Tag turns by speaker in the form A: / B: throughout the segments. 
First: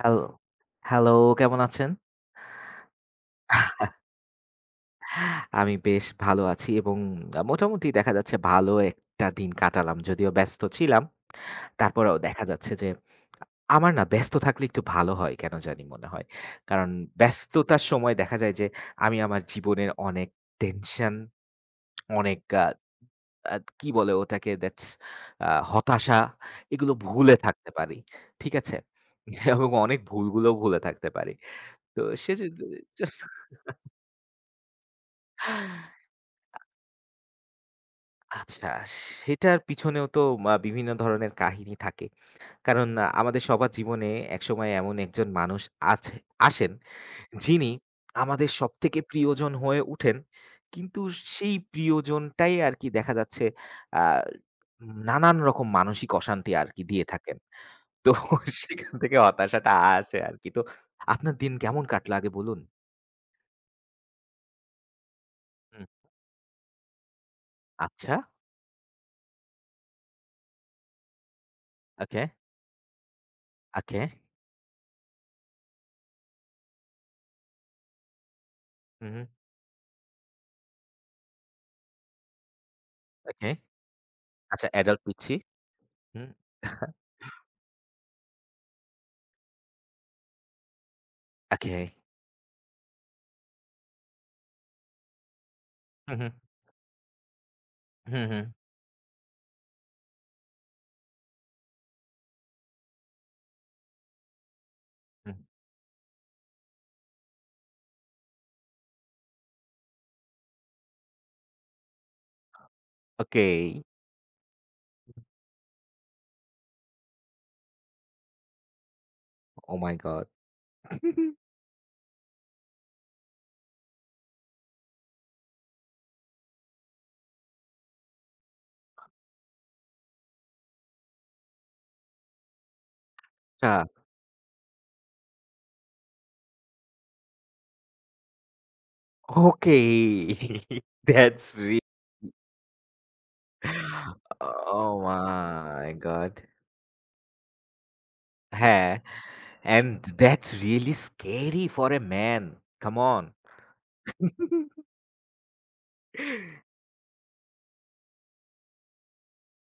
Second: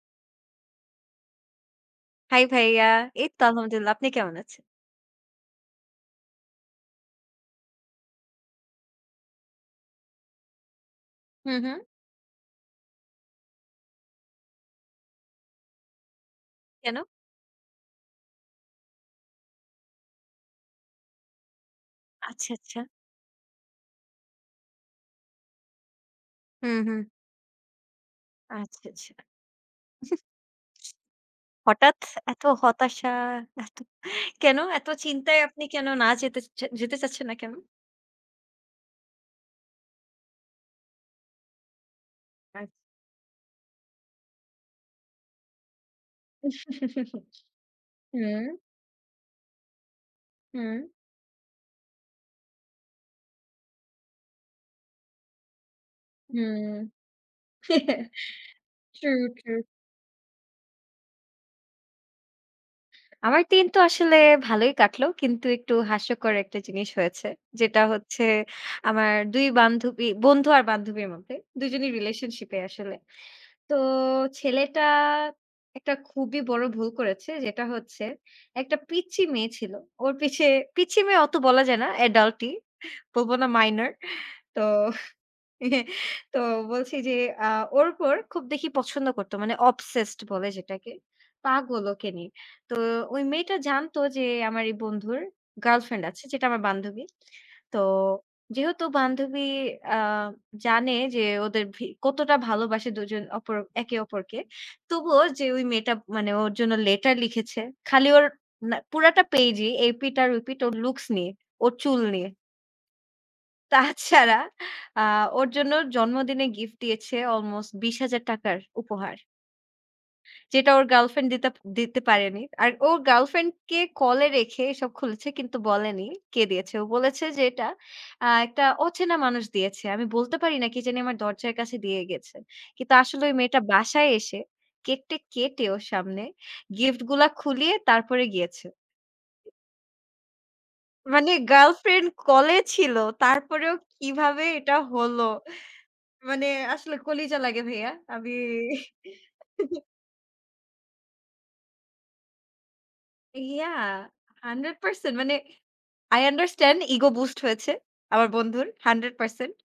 A: Hello, hello, কেমন আছেন?
B: High ভাইয়া। এই তো আলহামদুলিল্লাহ। আপনি কেমন আছেন?
A: আমি বেশ ভালো আছি এবং মোটামুটি দেখা যাচ্ছে ভালো একটা দিন কাটালাম। যদিও ব্যস্ত ছিলাম।
B: হুম, হুম।
A: তারপরেও দেখা যাচ্ছে যে আমার না ব্যস্ত থাকলে একটু ভালো হয় কেন জানি মনে হয়। কারণ
B: কেন?
A: ব্যস্ততার সময় দেখা যায় যে আমি আমার জীবনের অনেক টেনশন, অনেক
B: আচ্ছা,
A: আ
B: আচ্ছা।
A: আ কি বলে ওটাকে দ্যাটস হতাশা
B: হুম,
A: এগুলো
B: হুম।
A: ভুলে থাকতে পারি। ঠিক আছে?
B: আচ্ছা, আচ্ছা।
A: এবং অনেক ভুলগুলোও ভুলে থাকতে পারি।
B: হঠাৎ
A: তো
B: এত
A: সেজন্য
B: হতাশা, এত কেন? এত চিন্তায় আপনি কেন না যেতে চাচ্ছেন না কেন?
A: আচ্ছা, সেটার পিছনেও তো বিভিন্ন ধরনের কাহিনী থাকে। কারণ আমাদের সবার জীবনে একসময় এমন একজন মানুষ আছে আসেন,
B: আচ্ছা।
A: যিনি
B: হুম,
A: আমাদের সবথেকে প্রিয়জন হয়ে উঠেন।
B: হুম,
A: কিন্তু সেই প্রিয়জনটাই আরকি দেখা যাচ্ছে আ নানান রকম মানসিক অশান্তি
B: হুম।
A: আরকি দিয়ে থাকেন। তো সেখান
B: ট্রু,
A: থেকে
B: ট্রু।
A: হতাশাটা আসে আরকি। তো আপনার দিন কেমন কাটলো আগে বলুন?
B: আমার দিন তো আসলে ভালোই কাটলো। কিন্তু একটু
A: হুম,
B: হাস্যকর একটা জিনিস হয়েছে। যেটা
A: আচ্ছা,
B: হচ্ছে আমার ২ বন্ধু আর বান্ধবীর মধ্যে ২ জনই
A: ওকে,
B: রিলেশনশিপ এ আসলে। তো
A: ওকে,
B: ছেলেটা একটা খুবই বড় ভুল করেছে যেটা হচ্ছে একটা
A: হুম,
B: পিচ্চি মেয়ে ছিল। ওর পিছে পিচ্চি মেয়ে অত বলা যায় না অ্যাডাল্টই বলব না
A: ওকে।
B: মাইনর। তো
A: আচ্ছা, অ্যাডাল্ট পিচ্চি, হুম,
B: তো বলছি যে আ ওর উপর খুব দেখি পছন্দ করতো। মানে obsessed বলে যেটাকে।
A: ওকে।
B: পাগল ওকে নিয়ে। তো ওই মেয়েটা জানতো যে আমার এই বন্ধুর গার্লফ্রেন্ড আছে
A: হম
B: যেটা আমার বান্ধবী। তো
A: हम्म हम्म
B: যেহেতু বান্ধবী আ জানে যে ওদের ভি কতটা ভালোবাসে দুজন অপর একে অপরকে। তবুও যে ওই মেয়েটা মানে ওর জন্য লেটার লিখেছে। খালি ওর না পুরাটা পেইজই এপিঠ আর ওপিঠ ওর লুকস নিয়ে, ওর চুল নিয়ে।
A: okay
B: তাছাড়া আ ওর জন্য জন্মদিনে গিফট দিয়েছে অলমোস্ট ৳২০,০০০ র উপহার।
A: oh my god
B: যেটা ওর গার্লফ্রেন্ড দিতে দিতে পারেনি। আর ও গার্লফ্রেন্ডকে কলে রেখে এসব খুলেছে কিন্তু বলেনি কে দিয়েছে। ও বলেছে যে এটা একটা অচেনা মানুষ দিয়েছে। আমি বলতে পারি না কে জানি আমার দরজার কাছে দিয়ে গেছে। কিন্তু আসলে ওই মেয়েটা
A: चা
B: বাসায় এসে কেক-টেক কেটে ওর সামনে গিফট গুলা খুলিয়ে তারপরে গিয়েছে।
A: okay
B: মানে
A: that's it
B: গার্লফ্রেন্ড কলে ছিল তারপরেও কিভাবে এটা
A: oh
B: হলো?
A: my god
B: মানে আসলে কলিজা লাগে ভাইয়া। আমি
A: ह্যাঁ and that's really scary for a man, come on,
B: ইয়া 100% মানে I understand ইগো বুস্ট হয়েছে আমার বন্ধুর 100%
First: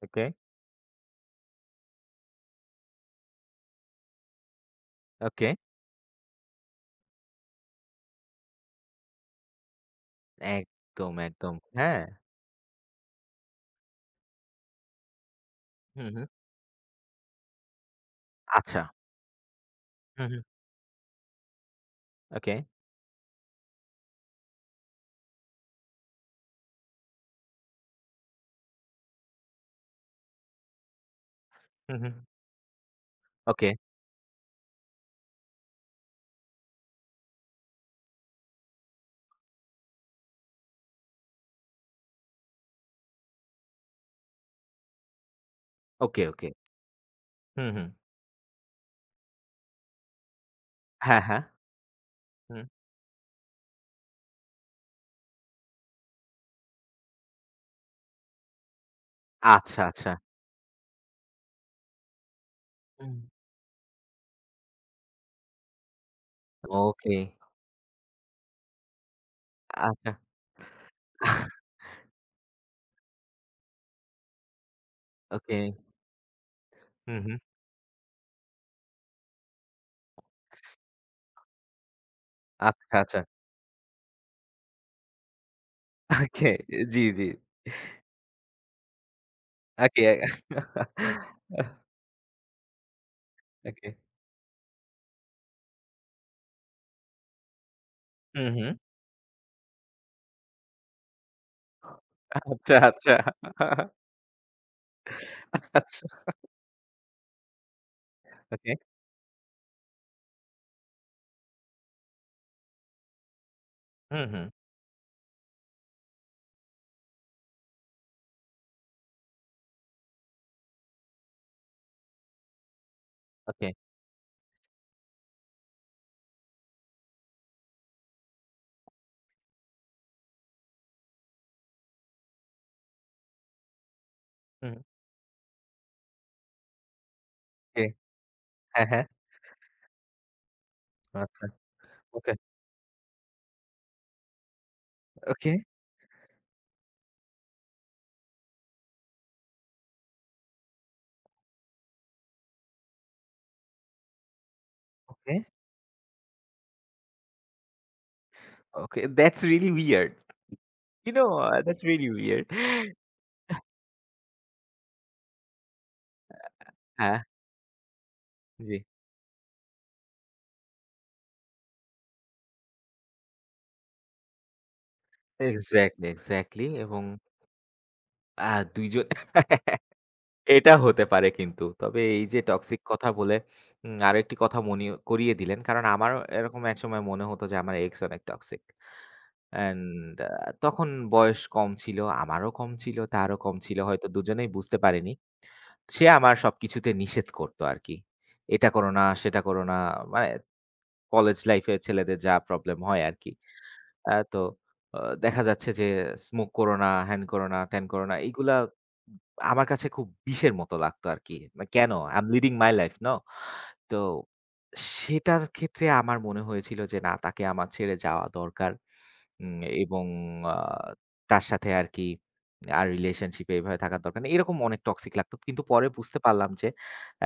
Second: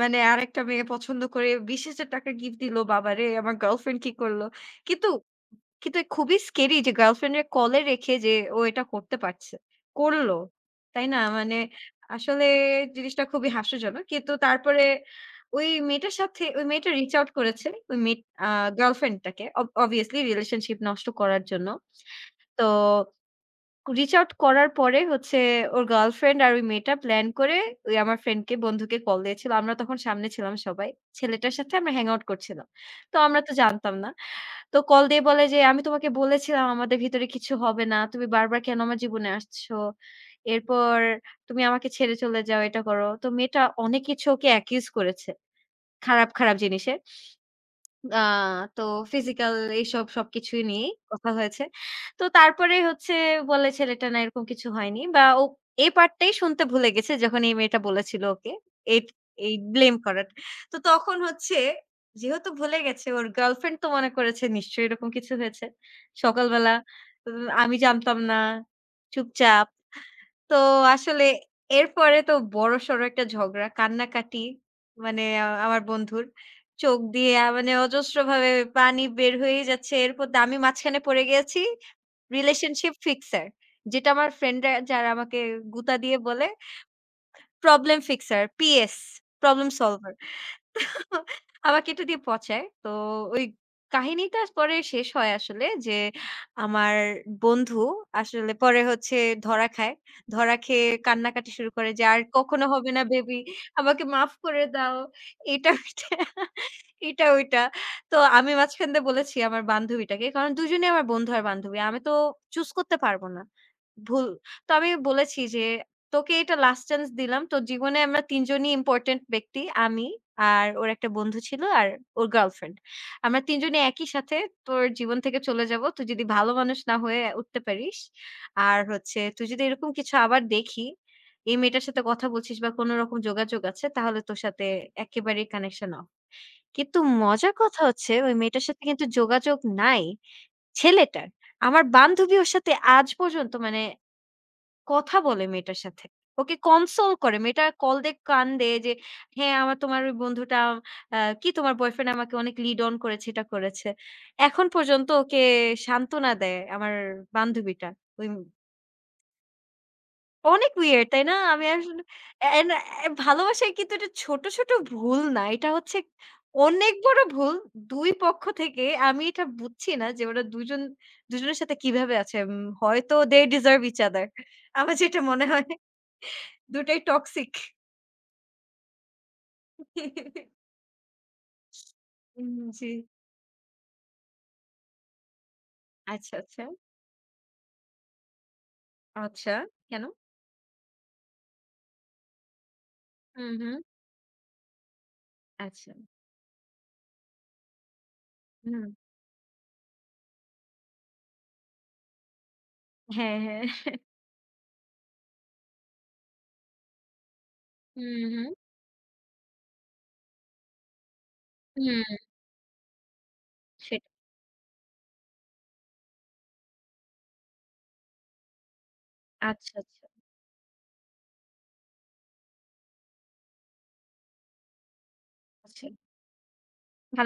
B: মানে
A: okay,
B: আরেকটা মেয়ে পছন্দ করে ৳২০,০০০ গিফট দিল। বাবারে! আমার গার্লফ্রেন্ড কি করল? কিন্তু
A: okay.
B: কিন্তু এ খুবই স্কেরি যে গার্লফ্রেন্ডের কলে রেখে যে ও এটা করতে পারছে। করলো।
A: এক
B: তাই না?
A: তমে এক তম
B: মানে
A: হ্যাঁ,
B: আসলে জিনিসটা খুবই হাস্যজনক। কিন্তু তারপরে
A: হুম, হুম,
B: ওই মেয়েটা রিচ আউট করেছে ওই মেয়ে আ
A: আচ্ছা,
B: গার্লফ্রেন্ডটাকে। Obviously রিলেশনশিপ নষ্ট করার জন্য। তো
A: okay,
B: রিচ আউট করার পরে হচ্ছে ওর গার্লফ্রেন্ড আর ওই মেয়েটা প্ল্যান করে ওই আমার বন্ধুকে কল দিয়েছিল। আমরা তখন সামনে ছিলাম সবাই। ছেলেটার সাথে আমরা হ্যাং আউট করছিলাম। তো আমরা তো
A: okay,
B: জানতাম না। তো কল দিয়ে বলে যে, "আমি তোমাকে বলেছিলাম আমাদের ভিতরে কিছু হবে না। তুমি বারবার কেন আমার জীবনে আসছো? এরপর তুমি আমাকে ছেড়ে চলে যাও, এটা করো।" তো মেয়েটা অনেক কিছু ওকে অ্যাকিউজ করেছে।
A: okay,
B: খারাপ,
A: okay,
B: খারাপ জিনিসে। আ তো ফিজিক্যাল এইসব সবকিছুই নিয়েই
A: হ্যাঁ,
B: কথা
A: হ্যাঁ,
B: হয়েছে। তো
A: হুম,
B: তারপরে হচ্ছে বলে ছেলেটা না এরকম কিছু হয়নি বা ও এই পার্টটাই শুনতে ভুলে গেছে যখন এই মেয়েটা বলেছিল ওকে। এই এই
A: আচ্ছা,
B: ব্লেম
A: আচ্ছা,
B: করাটা। তো তখন হচ্ছে যেহেতু ভুলে গেছে ওর গার্লফ্রেন্ড তো মনে করেছে নিশ্চয়ই এরকম কিছু হয়েছে। সকালবেলা উ
A: okay,
B: আমি জানতাম না, চুপচাপ।
A: আচ্ছা,
B: তো আসলে এরপরে তো বড়সড় একটা ঝগড়া, কান্নাকাটি মানে
A: okay,
B: আমার বন্ধুর। চোখ দিয়ে মানে অজস্রভাবে পানি বের হয়েই যাচ্ছে। এরপর আমি মাঝখানে পড়ে গেছি রিলেশনশিপ
A: আচ্ছা, আচ্ছা।
B: ফিক্সার। যেটা আমার ফ্রেন্ডরা যারা আমাকে গুতা দিয়ে বলে
A: ওকে, জি, জি।
B: Problem fixer, PS, problem
A: okay,
B: solver. আমাকে এটা দিয়ে পচায়। তো ওই
A: ওকে।
B: কাহিনীটা পরে শেষ হয় আসলে যে, আমার বন্ধু
A: হুম,
B: আসলে
A: হুম।
B: পরে হচ্ছে ধরা খায়। ধরা খেয়ে কান্নাকাটি শুরু করে যে, "আর কখনো
A: আচ্ছা,
B: হবে না
A: আচ্ছা।
B: বেবি, আমাকে মাফ করে দাও।" এটা
A: আচ্ছা,
B: ওইটা, এটা ওইটা। তো আমি
A: ওকে।
B: মাঝখান দিয়ে বলেছি আমার বান্ধবীটাকে। কারণ দুজনেই আমার বন্ধু আর বান্ধবী। আমি তো চুজ করতে পারব না।
A: হুম,
B: ভুল।
A: হুম।
B: তো আমি বলেছি যে তোকে এটা লাস্ট চান্স দিলাম। তোর জীবনে আমরা ৩ জনই ইম্পোর্টেন্ট ব্যক্তি। আমি আর ওর একটা বন্ধু ছিল আর ওর গার্লফ্রেন্ড। আমরা ৩
A: ওকে।
B: জনই একই সাথে তোর জীবন থেকে চলে যাব। তুই যদি ভালো মানুষ না হয়ে উঠতে পারিস, আর হচ্ছে তুই যদি এরকম কিছু আবার দেখি, এই মেয়েটার সাথে কথা বলছিস বা কোন রকম যোগাযোগ আছে তাহলে তোর সাথে
A: হুম।
B: একেবারেই কানেকশন অফ। কিন্তু মজার কথা
A: ওকে।
B: হচ্ছে ওই মেয়েটার সাথে
A: হ্যাঁ, হ্যাঁ।
B: কিন্তু যোগাযোগ নাই ছেলেটার।
A: আচ্ছা।
B: আমার
A: ওকে,
B: বান্ধবী ওর সাথে আজ পর্যন্ত মানে কথা বলে
A: ওকে,
B: মেয়েটার সাথে। ওকে কনসোল করে। মেয়েটা কল দিয়ে কান্দে যে, "হ্যাঁ, আমার তোমার ওই বন্ধুটা কি তোমার বয়ফ্রেন্ড আমাকে অনেক লিড অন করেছে, এটা করেছে।" এখন পর্যন্ত
A: ওকে,
B: ওকে সান্ত্বনা দেয় আমার বান্ধবীটা। ওই
A: ওকে। That's really weird.
B: অনেক weird তাই না? আমি
A: That's
B: আসলে
A: really weird.
B: এন্ড এ ভালোবাসায় কিন্তু এটা ছোট, ছোট ভুল না। এটা হচ্ছে অনেক
A: হ্যাঁ,
B: বড় ভুল। ২ পক্ষ
A: জি।
B: থেকে আমি এটা বুঝছি না যে ওরা দুজন দুজনের সাথে কিভাবে আছে। উম হয়তো they deserve each other। আমার যেটা মনে হয়।
A: এক্সাক্টলি, এক্সাক্টলি,
B: দুটাই
A: এবং
B: টক্সিক।
A: আ ২ জন এটা হতে পারে কিন্তু। তবে এই যে
B: উম
A: টক্সিক
B: জি।
A: কথা বলে আরেকটি কথা মনি করিয়ে দিলেন। কারণ আমারও
B: আচ্ছা,
A: এরকম
B: আচ্ছা।
A: একসময় মনে হতো যে আমার এক্স অনেক টক্সিক।
B: আচ্ছা, কেন?
A: অ্যান্ড তখন বয়স কম ছিল, আমারও কম ছিল, তারও
B: হুম,
A: কম
B: হুম।
A: ছিল। হয়তো দুজনেই বুঝতে পারিনি।
B: আচ্ছা।
A: সে আমার সবকিছুতে নিষেধ করতো আরকি। এটা
B: হুম।
A: করো না, সেটা করো না। মানে কলেজ লাইফে ছেলেদের যা প্রবলেম হয় আরকি।
B: হ্যাঁ, হ্যাঁ।
A: তো আ দেখা যাচ্ছে যে স্মোক করো না, হ্যান করো না, ত্যান করো না।
B: হুম, হুম।
A: এইগুলা আমার কাছে খুব বিষের মতো লাগতো আরকি। মানে কেন? I
B: hmm,
A: am leading my life, no? তো
B: সেটা।
A: সেটার ক্ষেত্রে আমার মনে হয়েছিল যে না তাকে আমার ছেড়ে যাওয়া দরকার। উম
B: আচ্ছা,
A: এবং
B: আচ্ছা,
A: আ তার সাথে আরকি আর রিলেশনশিপ এ এভাবে থাকার দরকার নেই। এরকম অনেক টক্সিক লাগতো। কিন্তু পরে
B: আচ্ছা।
A: বুঝতে পারলাম যে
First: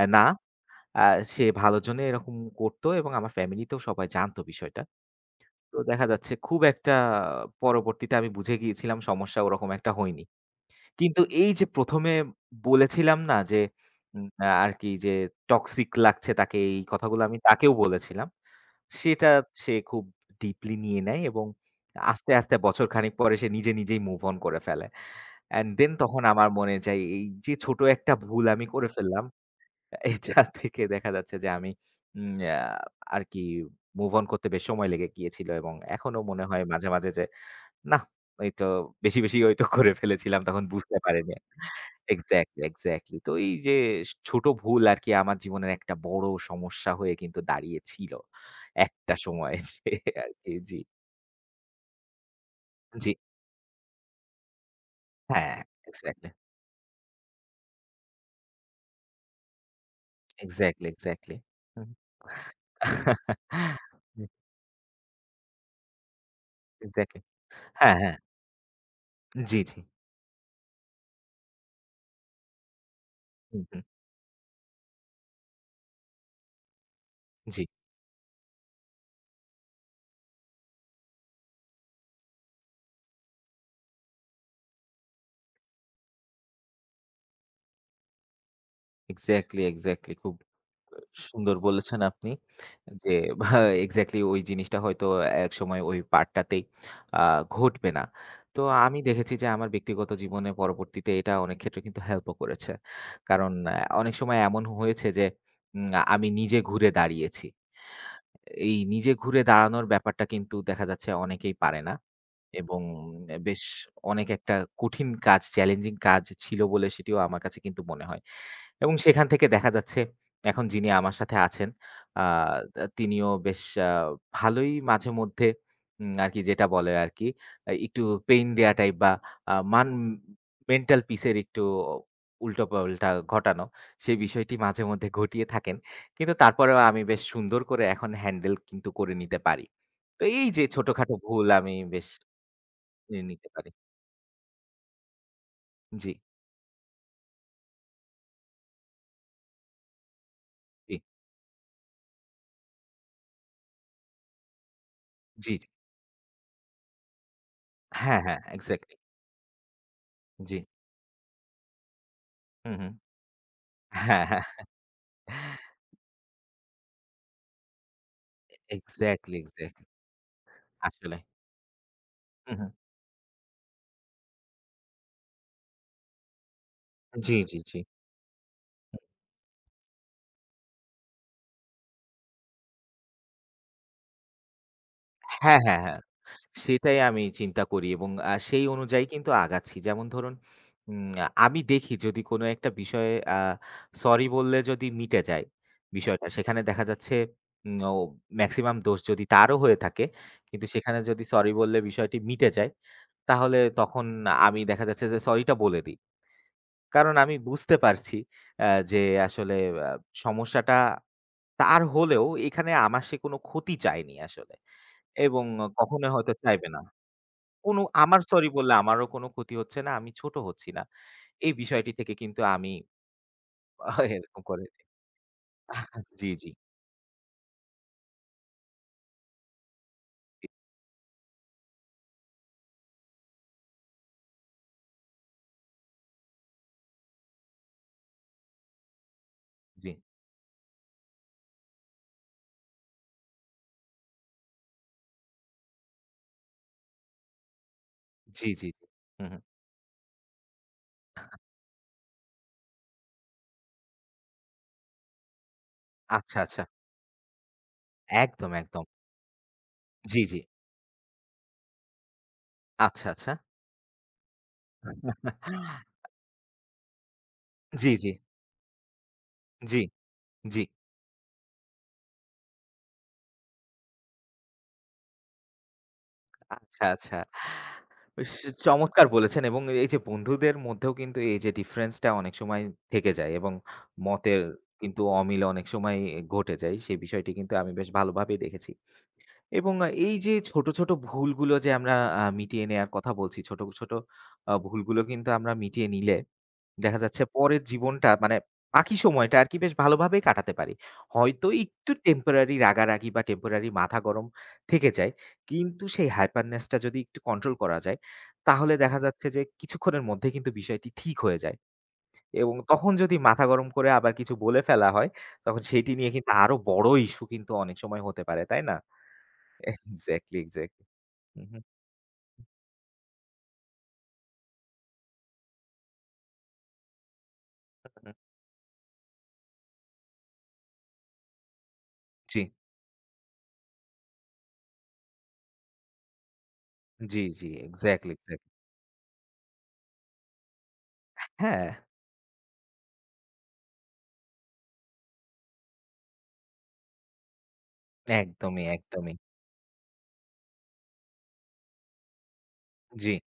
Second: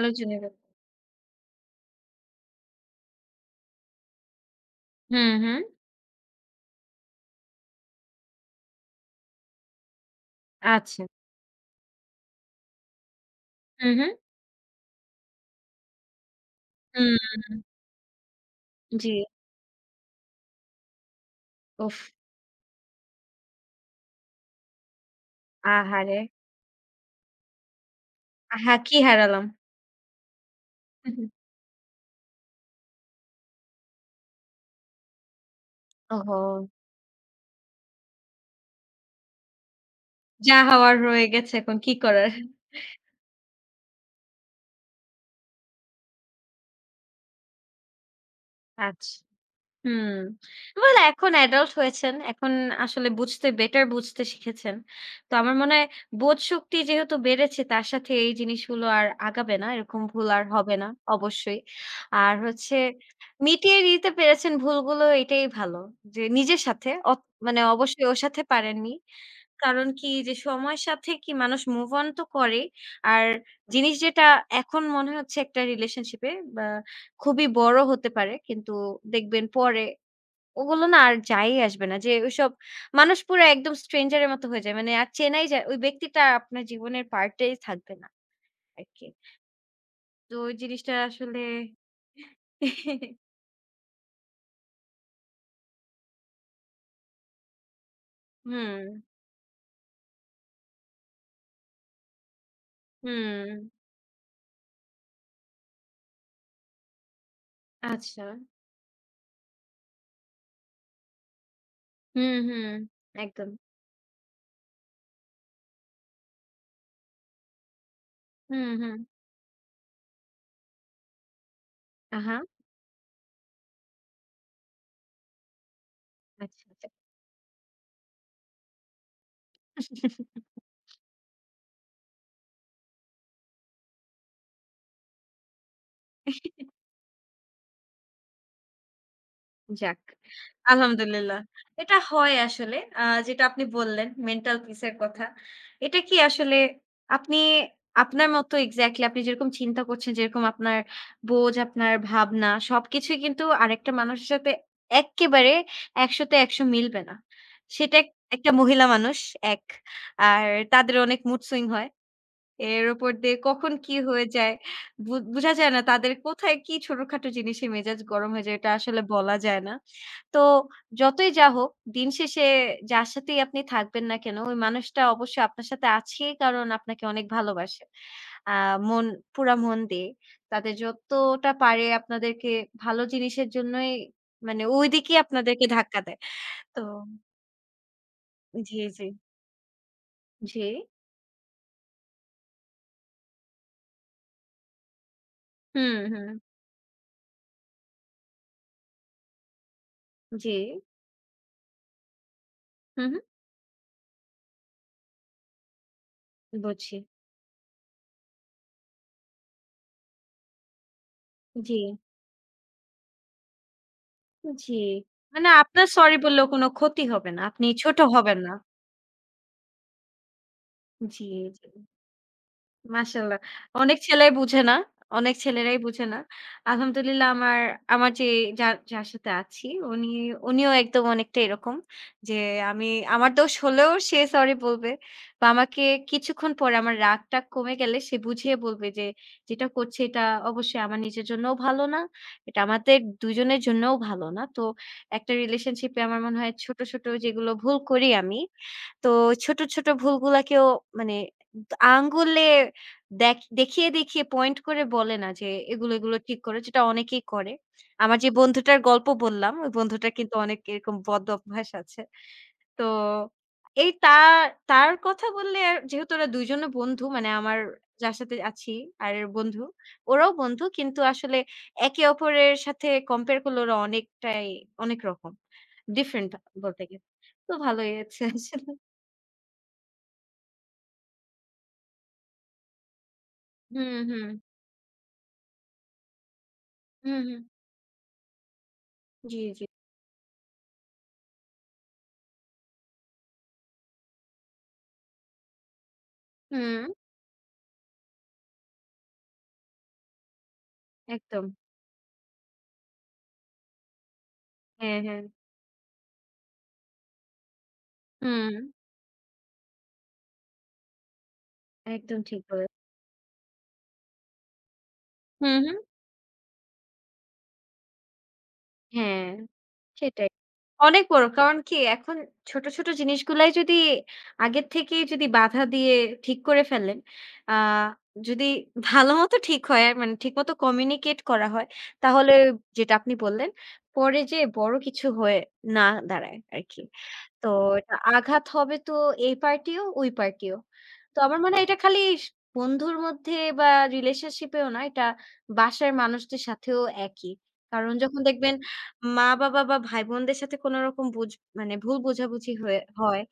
A: আ না
B: জন্যই বলব।
A: আ সে ভালোর জন্য এরকম করতো এবং আমার ফ্যামিলিতেও সবাই জানতো বিষয়টা।
B: হুম, হুম।
A: তো দেখা যাচ্ছে খুব একটা পরবর্তীতে আমি বুঝে গিয়েছিলাম সমস্যা ওরকম একটা হয়নি।
B: আচ্ছা।
A: কিন্তু এই যে ১ম এ বলেছিলাম না যে
B: হুম, হুম।
A: উম আ আরকি যে টক্সিক লাগছে তাকে এই কথাগুলো আমি
B: হুম,
A: তাকেও বলেছিলাম।
B: জি।
A: সেটা সে খুব ডিপলি নিয়ে নেয় এবং
B: উফ!
A: আস্তে, আস্তে বছর খানেক পরে সে নিজে নিজেই মুভ অন করে ফেলে। অ্যান্ড দেন
B: আহারে!
A: তখন আমার মনে যায় এই যে ছোট একটা ভুল আমি
B: আহা!
A: করে
B: কি
A: ফেললাম
B: হারালাম।
A: এটা থেকে দেখা
B: হুম, হুম।
A: যাচ্ছে যে আমি উম আ আরকি মুভ অন করতে বেশ সময় লেগে গিয়েছিল এবং এখনো
B: ওহো!
A: মনে হয় মাঝে, মাঝে যে নাহ, এইতো বেশি, বেশি হয়তো করে ফেলেছিলাম
B: যা
A: তখন
B: হওয়ার
A: বুঝতে
B: হয়ে
A: পারিনি।
B: গেছে এখন কি করার?
A: Exactly, exactly. তো এই যে ছোট ভুল আরকি আমার জীবনের একটা বড় সমস্যা হয়ে কিন্তু দাঁড়িয়েছিল।
B: আচ্ছা।
A: একটা সময় যে
B: হুম।
A: আরকি জি,
B: ওয়েল এখন অ্যাডাল্ট হয়েছেন। এখন আসলে
A: জি।
B: বুঝতে বেটার বুঝতে শিখেছেন। তো আমার
A: হ্যাঁ,
B: মনে হয়
A: এক্সাক্টলি,
B: বোধ শক্তি যেহেতু বেড়েছে তার সাথে এই জিনিসগুলো আর আগাবে না। এরকম ভুল আর হবে
A: এক্সাক্টলি,
B: না
A: এক্সাক্টলি।
B: অবশ্যই।
A: হুম।
B: আর হচ্ছে
A: এক্সাক্টলি।
B: মিটিয়ে নিতে পেরেছেন ভুলগুলো এটাই ভালো। যে নিজের সাথে অত মানে
A: হ্যাঁ,
B: অবশ্যই
A: হ্যাঁ।
B: ওর সাথে পারেননি।
A: জি, জি।
B: কারণ কি যে সময়ের সাথে কি মানুষ মুভ অন তো করেই। আর
A: হুম, হুম।
B: জিনিস যেটা এখন মনে হচ্ছে একটা রিলেশনশিপ এ বা খুবই
A: জি।
B: বড় হতে পারে। কিন্তু দেখবেন পরে ওগুলো না আর যাই আসবে না। যে ওইসব মানুষ পুরা একদম স্ট্রেঞ্জার এর মতো হয়ে যায়। মানে আর চেনাই যায় ওই ব্যক্তিটা আর আপনার জীবনের পার্ট এই থাকবে না আরকি।
A: Exactly, exactly. খুব
B: তো ওই জিনিসটা আসলে
A: সুন্দর বলেছেন আপনি। যে ভা এক্সাক্টলি ওই জিনিসটা হয়তো একসময় ওই পার্টটাতেই আ ঘটবে না। তো
B: হুম,
A: আমি দেখেছি যে আমার ব্যক্তিগত জীবনে পরবর্তীতে এটা অনেক ক্ষেত্রে কিন্তু হেল্পও করেছে। কারণ
B: হুম।
A: অনেক সময় এমন হয়েছে যে উম আমি নিজে ঘুরে দাঁড়িয়েছি।
B: আচ্ছা।
A: এই নিজে ঘুরে দাঁড়ানোর ব্যাপারটা কিন্তু দেখা যাচ্ছে অনেকেই পারে না।
B: হুম, হুম।
A: এবং এ
B: একদম।
A: বেশ অনেক একটা কঠিন কাজ, চ্যালেঞ্জিং কাজ ছিল বলে সেটিও আমার কাছে কিন্তু মনে হয়।
B: হুম,
A: এবং
B: হুম।
A: সেখান থেকে দেখা যাচ্ছে এখন যিনি আমার সাথে আছেন আ
B: আহা!
A: তা তিনিও বেশ আ ভালোই মাঝেমধ্যে আরকি
B: আচ্ছা,
A: যেটা
B: আচ্ছা।
A: বলে আরকি একটু পেইন দেয়া টাইপ বা আ মান মেন্টাল পিসের একটু উল্টোপাল্টা ঘটানো, সেই বিষয়টি মাঝেমধ্যে ঘটিয়ে থাকেন। কিন্তু তারপরেও আমি বেশ সুন্দর করে এখন হ্যান্ডেল কিন্তু করে নিতে পারি।
B: যাক,
A: তো এই যে ছোটখাটো
B: আলহামদুলিল্লাহ।
A: ভুল আমি
B: এটা
A: বেশ
B: হয় আসলে।
A: নিয়ে
B: যেটা
A: নিতে
B: আপনি
A: পারি।
B: বললেন মেন্টাল পিস এর কথা। এটা
A: জি,
B: কি আসলে আপনি আপনার মতো এক্সাক্টলি আপনি যেরকম চিন্তা করছেন, যেরকম আপনার
A: জি,
B: বোঝ, আপনার ভাবনা সবকিছুই কিন্তু আরেকটা মানুষের সাথে
A: জি,
B: এক্কেবারে
A: জি।
B: ১০০ তে ১০০ মিলবে না। সেটা এক
A: হ্যাঁ, হ্যাঁ,
B: একটা মহিলা
A: এক্সাক্টলি।
B: মানুষ, এক। আর
A: জি।
B: তাদের অনেক মুড সুইং হয়।
A: হুম,
B: এর
A: হুম।
B: উপর দিয়ে কখন কি
A: হ্যাঁ,
B: হয়ে
A: হ্যাঁ।
B: যায় বুঝা যায় না তাদের কোথায় কি ছোটখাটো জিনিসে মেজাজ গরম হয়ে যায় এটা আসলে
A: এক্সাক্টলি,
B: বলা যায়
A: এক্সাক্টলি।
B: না। তো
A: আসলে।
B: যতই যা হোক দিন শেষে
A: হুম, হুম।
B: যার সাথেই আপনি থাকবেন না কেন ওই মানুষটা অবশ্যই আপনার সাথে আছেই কারণ আপনাকে অনেক
A: জি, জি, জি।
B: ভালোবাসে। আ মন পুরা মন দিয়ে তাদের যতটা পারে আপনাদেরকে ভালো জিনিসের জন্যই মানে ওইদিকেই
A: হ্যাঁ,
B: আপনাদেরকে
A: হ্যাঁ, হ্যাঁ।
B: ধাক্কা দেয়। তো
A: সেটাই আমি চিন্তা করি এবং সেই
B: জি,
A: অনুযায়ী
B: জি,
A: কিন্তু আগাচ্ছি। যেমন ধরুন
B: জি।
A: উম আমি দেখি যদি কোনো একটা বিষয়ে সরি বললে যদি মিটে যায়
B: হুম,
A: বিষয়টা,
B: হুম।
A: সেখানে দেখা যাচ্ছে উম ও মেক্সিমাম দোষ যদি তারও হয়ে থাকে,
B: জি।
A: কিন্তু সেখানে যদি সরি বললে বিষয়টি মিটে যায়,
B: হু, হু।
A: তাহলে তখন আমি দেখা যাচ্ছে যে সরিটা বলে দিই।
B: বুঝি।
A: কারণ আমি বুঝতে পারছি আ যে আসলে আ সমস্যাটা
B: জি।
A: তার হলেও এখানে আমার সে কোনো ক্ষতি চায়নি আসলে।
B: জি।
A: এবং
B: মানে আপনার
A: কখনোই
B: সরি
A: হয়তো
B: বললেও কোন
A: চাইবে না।
B: ক্ষতি হবে না। আপনি
A: কোনো
B: ছোট
A: আমার
B: হবেন
A: সরি
B: না।
A: বললে আমারও কোনো ক্ষতি হচ্ছে না। আমি ছোট হচ্ছি না।
B: জি,
A: এই
B: জি।
A: বিষয়টি থেকে কিন্তু আমি
B: মাশাআল্লাহ।
A: আহ,
B: অনেক ছেলেই
A: এরকম
B: বুঝে না।
A: করেছি।
B: অনেক ছেলেরাই বুঝে না।
A: জি, জি,
B: আলহামদুলিল্লাহ আমার, আমার যে যার, যার সাথে আছি উনি, উনিও একদম অনেকটা এরকম। যে আমি আমার দোষ হলেও সে সরি বলবে। বা আমাকে কিছুক্ষণ পরে আমার রাগটা কমে গেলে সে বুঝিয়ে বলবে যে, "যেটা
A: জি,
B: করছি এটা অবশ্যই আমার নিজের জন্যও ভালো না। এটা আমাদের দুজনের জন্যও ভালো না।" তো একটা রিলেশনশিপে আমার মনে হয় ছোট, ছোট যেগুলো ভুল করি আমি
A: জি, জি, জি।
B: তো
A: হুম, হুম।
B: ছোট, ছোট ভুলগুলাকেও মানে আঙ্গুলে দেখিয়ে, দেখিয়ে পয়েন্ট করে বলে না যে এগুলো, এগুলো
A: আচ্ছা,
B: ঠিক করো
A: আচ্ছা।
B: যেটা অনেকেই করে। আমার যে
A: একদম,
B: বন্ধুটার
A: একদম।
B: গল্প বললাম, ওই বন্ধুটার
A: জি,
B: কিন্তু
A: জি।
B: অনেক এরকম বদ অভ্যাস আছে। তো
A: আচ্ছা, আচ্ছা।
B: এই তার তার কথা বললে যেহেতু ওরা ২ জনও বন্ধু মানে আমার
A: জি, জি,
B: যার সাথে আছি আর এর বন্ধু,
A: জি,
B: ওরাও
A: জি।
B: বন্ধু কিন্তু আসলে একে অপরের সাথে কম্পেয়ার করলে ওরা অনেকটাই অনেক রকম। ডিফারেন্ট বলতে
A: আচ্ছা,
B: গেলে।
A: আচ্ছা।
B: তো ভালোই আছে
A: বেশ
B: আসলে।
A: চমৎকার বলেছেন এবং এই যে বন্ধুদের মধ্যেও কিন্তু এই যে ডিফারেন্স টা অনেক সময় থেকে যায় এবং
B: হুম, হুম।
A: মতের কিন্তু অমিল অনেক সময় ঘটে যায়। সেই
B: হুম,
A: বিষয়টি
B: হুম।
A: কিন্তু আমি বেশ ভালোভাবেই দেখেছি।
B: জি, জি।
A: এবং এই যে ছোট, ছোট ভুলগুলো যে আমরা মিটিয়ে নেয়ার কথা বলছি, ছোট, ছোট ভুলগুলো কিন্তু আমরা মিটিয়ে নিলে
B: হুম,
A: দেখা যাচ্ছে পরের জীবনটা মানে বাকি সময়টা আরকি বেশ ভালোভাবেই কাটাতে পারি।
B: একদম।
A: হয়তো একটু টেম্পোরারি রাগারাগি বা টেম্পোরারি মাথা গরম থেকে
B: হ্যাঁ,
A: যায়।
B: হ্যাঁ।
A: কিন্তু সেই হাইপারনেস টা যদি একটু কন্ট্রোল করা যায়,
B: হুম,
A: তাহলে দেখা যাচ্ছে যে কিছুক্ষণের মধ্যে কিন্তু বিষয়টি ঠিক হয়ে যায়।
B: একদম ঠিক
A: এবং
B: বলে
A: তখন যদি মাথা গরম করে আবার কিছু বলে ফেলা হয়,
B: হুম,
A: তখন
B: হুম।
A: সেটি নিয়ে কিন্তু আরো বড় ইস্যু কিন্তু অনেক সময় হতে পারে, তাই না?
B: হ্যাঁ, সেটাই।
A: Exactly, exactly.
B: অনেক বড়।
A: হু, হু,
B: কারণ কি এখন ছোট, ছোট জিনিসগুলাই যদি আগের থেকেই যদি বাধা দিয়ে ঠিক করে ফেলেন, আ
A: হু।
B: যদি ভালোমতো ঠিক হয়, মানে ঠিকমতো কমিউনিকেট করা হয়, তাহলে
A: জি,
B: যেটা আপনি বললেন, পরে যেয়ে বড় কিছু হয়ে না দাঁড়ায় আরকি।
A: জি,
B: তো
A: জি।
B: এটা
A: এক্সাক্টলি,
B: আঘাত
A: এক্সাক্টলি।
B: হবে তো এই পার্টিও ওই পার্টিও। তো আমার মনে হয়
A: হ্যাঁ,
B: এটা খালি স বন্ধুর মধ্যে বা রিলেশনশিপেও না, এটা বাসার মানুষদের সাথেও একই। কারণ যখন দেখবেন
A: একদমই, একদমই।
B: মা-বাবা বা ভাই-বোনদের সাথে কোন রকম বুঝ মানে ভুল বোঝাবুঝি হয়ে
A: জি।
B: হয়।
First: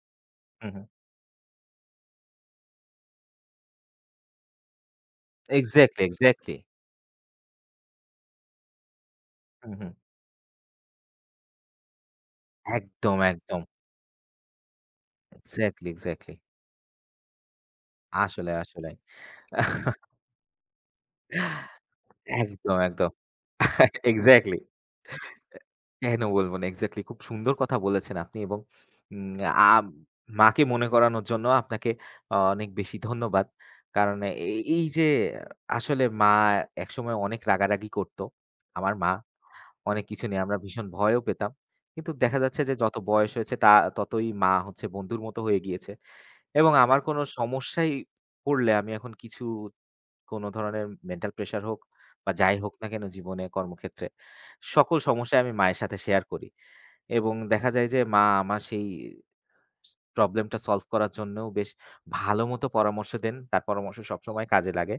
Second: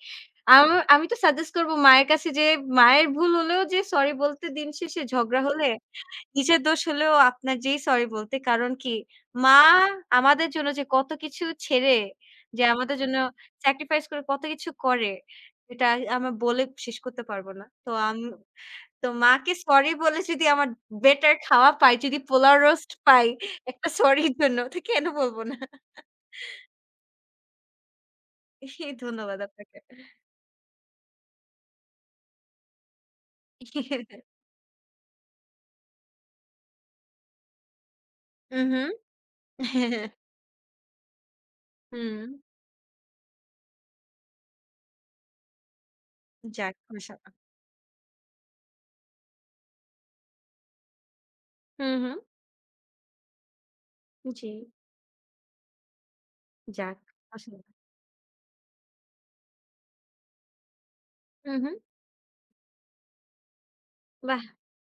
A: হু, হু।
B: আমি তো সাজেস্ট করব মায়ের কাছে যে মায়ের ভুল হলেও যে সরি বলতে দিন শেষে ঝগড়া হলে,
A: এক্সাক্টলি, এক্সাক্টলি।
B: নিজের দোষ হলেও আপনার যেই সরি বলতে। কারণ কি মা
A: হুম, হুম।
B: আমাদের জন্য যে কত কিছু ছেড়ে যে আমাদের জন্য
A: একদম, একদম।
B: স্যাক্রিফাইস করে কত কিছু করে। এটা
A: এক্সাক্টলি,
B: আমরা
A: এক্সাক্টলি।
B: বলে শেষ করতে পারবো না। তো আমি
A: আসলে, আসলে।
B: তো মাকে সরি বলে যদি আমার বেটার খাওয়া পাই, যদি পোলাও
A: একদম,
B: রোস্ট
A: একদম।
B: পাই একটা সরির
A: এক্সাক্টলি।
B: জন্য তো কেন বলবো না?
A: কেন বলব না? এক্সাক্টলি খুব সুন্দর কথা বলেছেন আপনি এবং উম
B: ধন্যবাদ আপনাকে।
A: আম মাকে মনে করানোর জন্য আপনাকে অনেক বেশি ধন্যবাদ। কারণ এই এই যে আসলে মা একসময় অনেক রাগারাগি করত।
B: হু, হু।
A: আমার মা অনেক কিছু নিয়ে আমরা ভীষণ ভয়ও পেতাম। কিন্তু
B: হুম।
A: দেখা যাচ্ছে যে যত বয়স হয়েছে ততই মা হচ্ছে বন্ধুর মতো হয়ে গিয়েছে। এবং
B: যাক
A: আমার কোনো
B: মাশাআল্লাহ।
A: সমস্যায় পড়লে আমি এখন কিছু কোনো ধরনের মেন্টাল প্রেশার হোক
B: হু, হু।
A: বা যাই হোক না কেন জীবনে কর্মক্ষেত্রে,
B: জি।
A: সকল সমস্যায় আমি মায়ের সাথে শেয়ার করি।
B: যাক।
A: এবং
B: মাশাআল্লাহ।
A: দেখা যায় যে মা আমার সেই প্রবলেমটা সলভ করার জন্যও
B: হু,
A: বেশ
B: হু।
A: ভালোমতো পরামর্শ দেন। তার পরামর্শ
B: বাহ!
A: সবসময় কাজে লাগে।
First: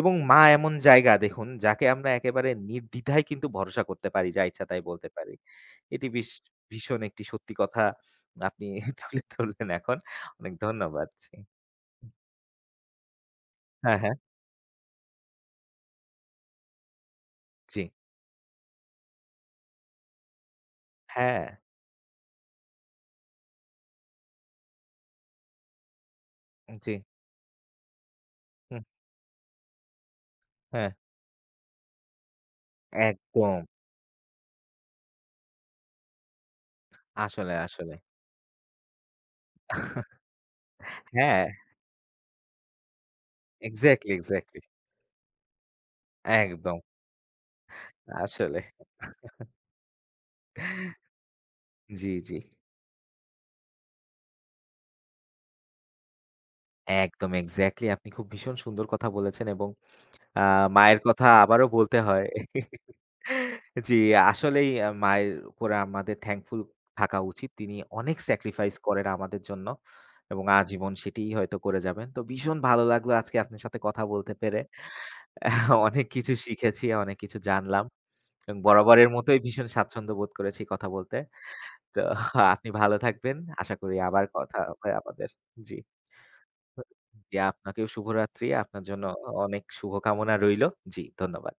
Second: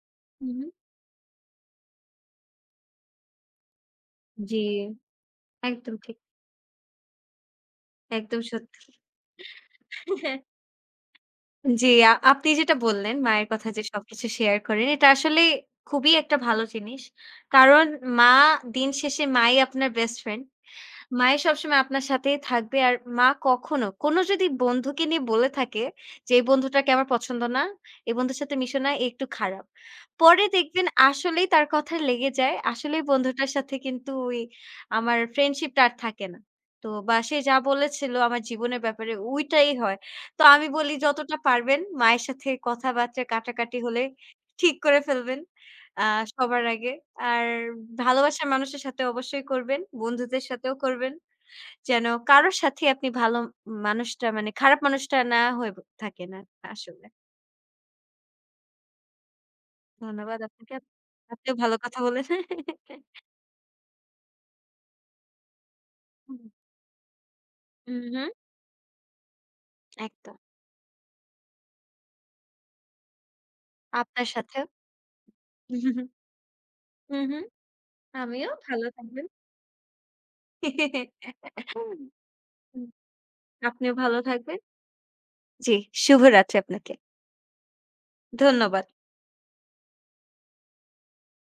A: এবং মা
B: হু, হু।
A: এমন জায়গা দেখুন যাকে আমরা একেবারে নির্দ্বিধায় কিন্তু ভরসা করতে পারি, যা
B: জি।
A: ইচ্ছা তাই বলতে পারি।
B: একদম
A: এটি
B: ঠিক।
A: বিশ ভীষণ একটি সত্যি কথা
B: একদম
A: আপনি
B: সত্যি।
A: তুলে ধরলেন এখন। অনেক ধন্যবাদ। জি।
B: জি, আপনি যেটা বললেন, মায়ের কথা যে
A: হ্যাঁ, হ্যাঁ।
B: সবকিছু শেয়ার করেন, এটা আসলে খুবই একটা ভালো জিনিস।
A: জি।
B: কারণ মা দিন শেষে মাই আপনার বেস্ট ফ্রেন্ড। মাই
A: হ্যাঁ,
B: সবসময় আপনার সাথেই থাকবে। আর মা কখনো কোনো যদি বন্ধুকে নিয়ে বলে থাকে যে, "এই
A: জি।
B: বন্ধুটাকে আমার পছন্দ না, এই বন্ধুর সাথে মিশো
A: হুম,
B: না, এ একটু খারাপ।" পরে দেখবেন
A: হ্যাঁ।
B: আসলেই তার কথা লেগে যায়। আসলেই বন্ধুটার
A: একদম।
B: সাথে কিন্তু ওই আমার ফ্রেন্ডশিপটা আর থাকে না। তো বা সে
A: আসলে,
B: যা
A: আসলে।
B: বলেছিল আমার জীবনের ব্যাপারে ওইটাই হয়। তো আমি বলি যতটা
A: হ্যাঁ,
B: পারবেন মায়ের সাথে কথাবার্তা কাটাকাটি হলে
A: এক্সাক্টলি, এক্সাক্টলি।
B: ঠিক করে ফেলবেন আ সবার
A: একদম।
B: আগে। আর ভালোবাসার
A: আসলে।
B: মানুষের সাথে অবশ্যই করবেন, বন্ধুদের সাথেও করবেন। যেন
A: জি, জি।
B: কারো সাথে আপনি ভালো মানুষটা মানে খারাপ মানুষটা না হয়ে থাকেন আর আসলে।
A: একদম এক্সাক্টলি আপনি খুব ভীষণ সুন্দর কথা বলেছেন এবং
B: ধন্যবাদ
A: আ
B: আপনাকে।
A: মায়ের কথা
B: আপনিও
A: আবারও
B: ভালো
A: বলতে
B: কথা
A: হয়।
B: বলেন।
A: জি, আসলেই মায়ের উপরে আমাদের thankful থাকা উচিত। তিনি
B: হুম,
A: অনেক
B: হুম,
A: স্যাক্রিফাইস করেন আমাদের জন্য
B: একদম।
A: এবং আজীবন সেটিই হয়তো করে যাবেন। তো ভীষণ ভালো লাগলো আজকে আপনার সাথে কথা
B: আপনার
A: বলতে পেরে।
B: সাথেও।
A: অনেক কিছু শিখেছি, অনেক
B: হুম,
A: কিছু
B: হুম।
A: জানলাম।
B: আমিও
A: এবং
B: ভালো
A: বরাবরের
B: থাকবেন।
A: মতোই ভীষণ স্বাচ্ছন্দ্য বোধ করেছি কথা বলতে।
B: হুম,
A: তো আপনি ভালো থাকবেন। আশা
B: আপনিও
A: করি
B: ভালো
A: আবার কথা
B: থাকবেন।
A: হবে আমাদের।
B: জি,
A: জি।
B: শুভরাত্রি আপনাকে।
A: জি, আপনাকেও শুভরাত্রি। আপনার
B: ধন্যবাদ।
A: জন্য অনেক শুভকামনা রইলো। জি, ধন্যবাদ।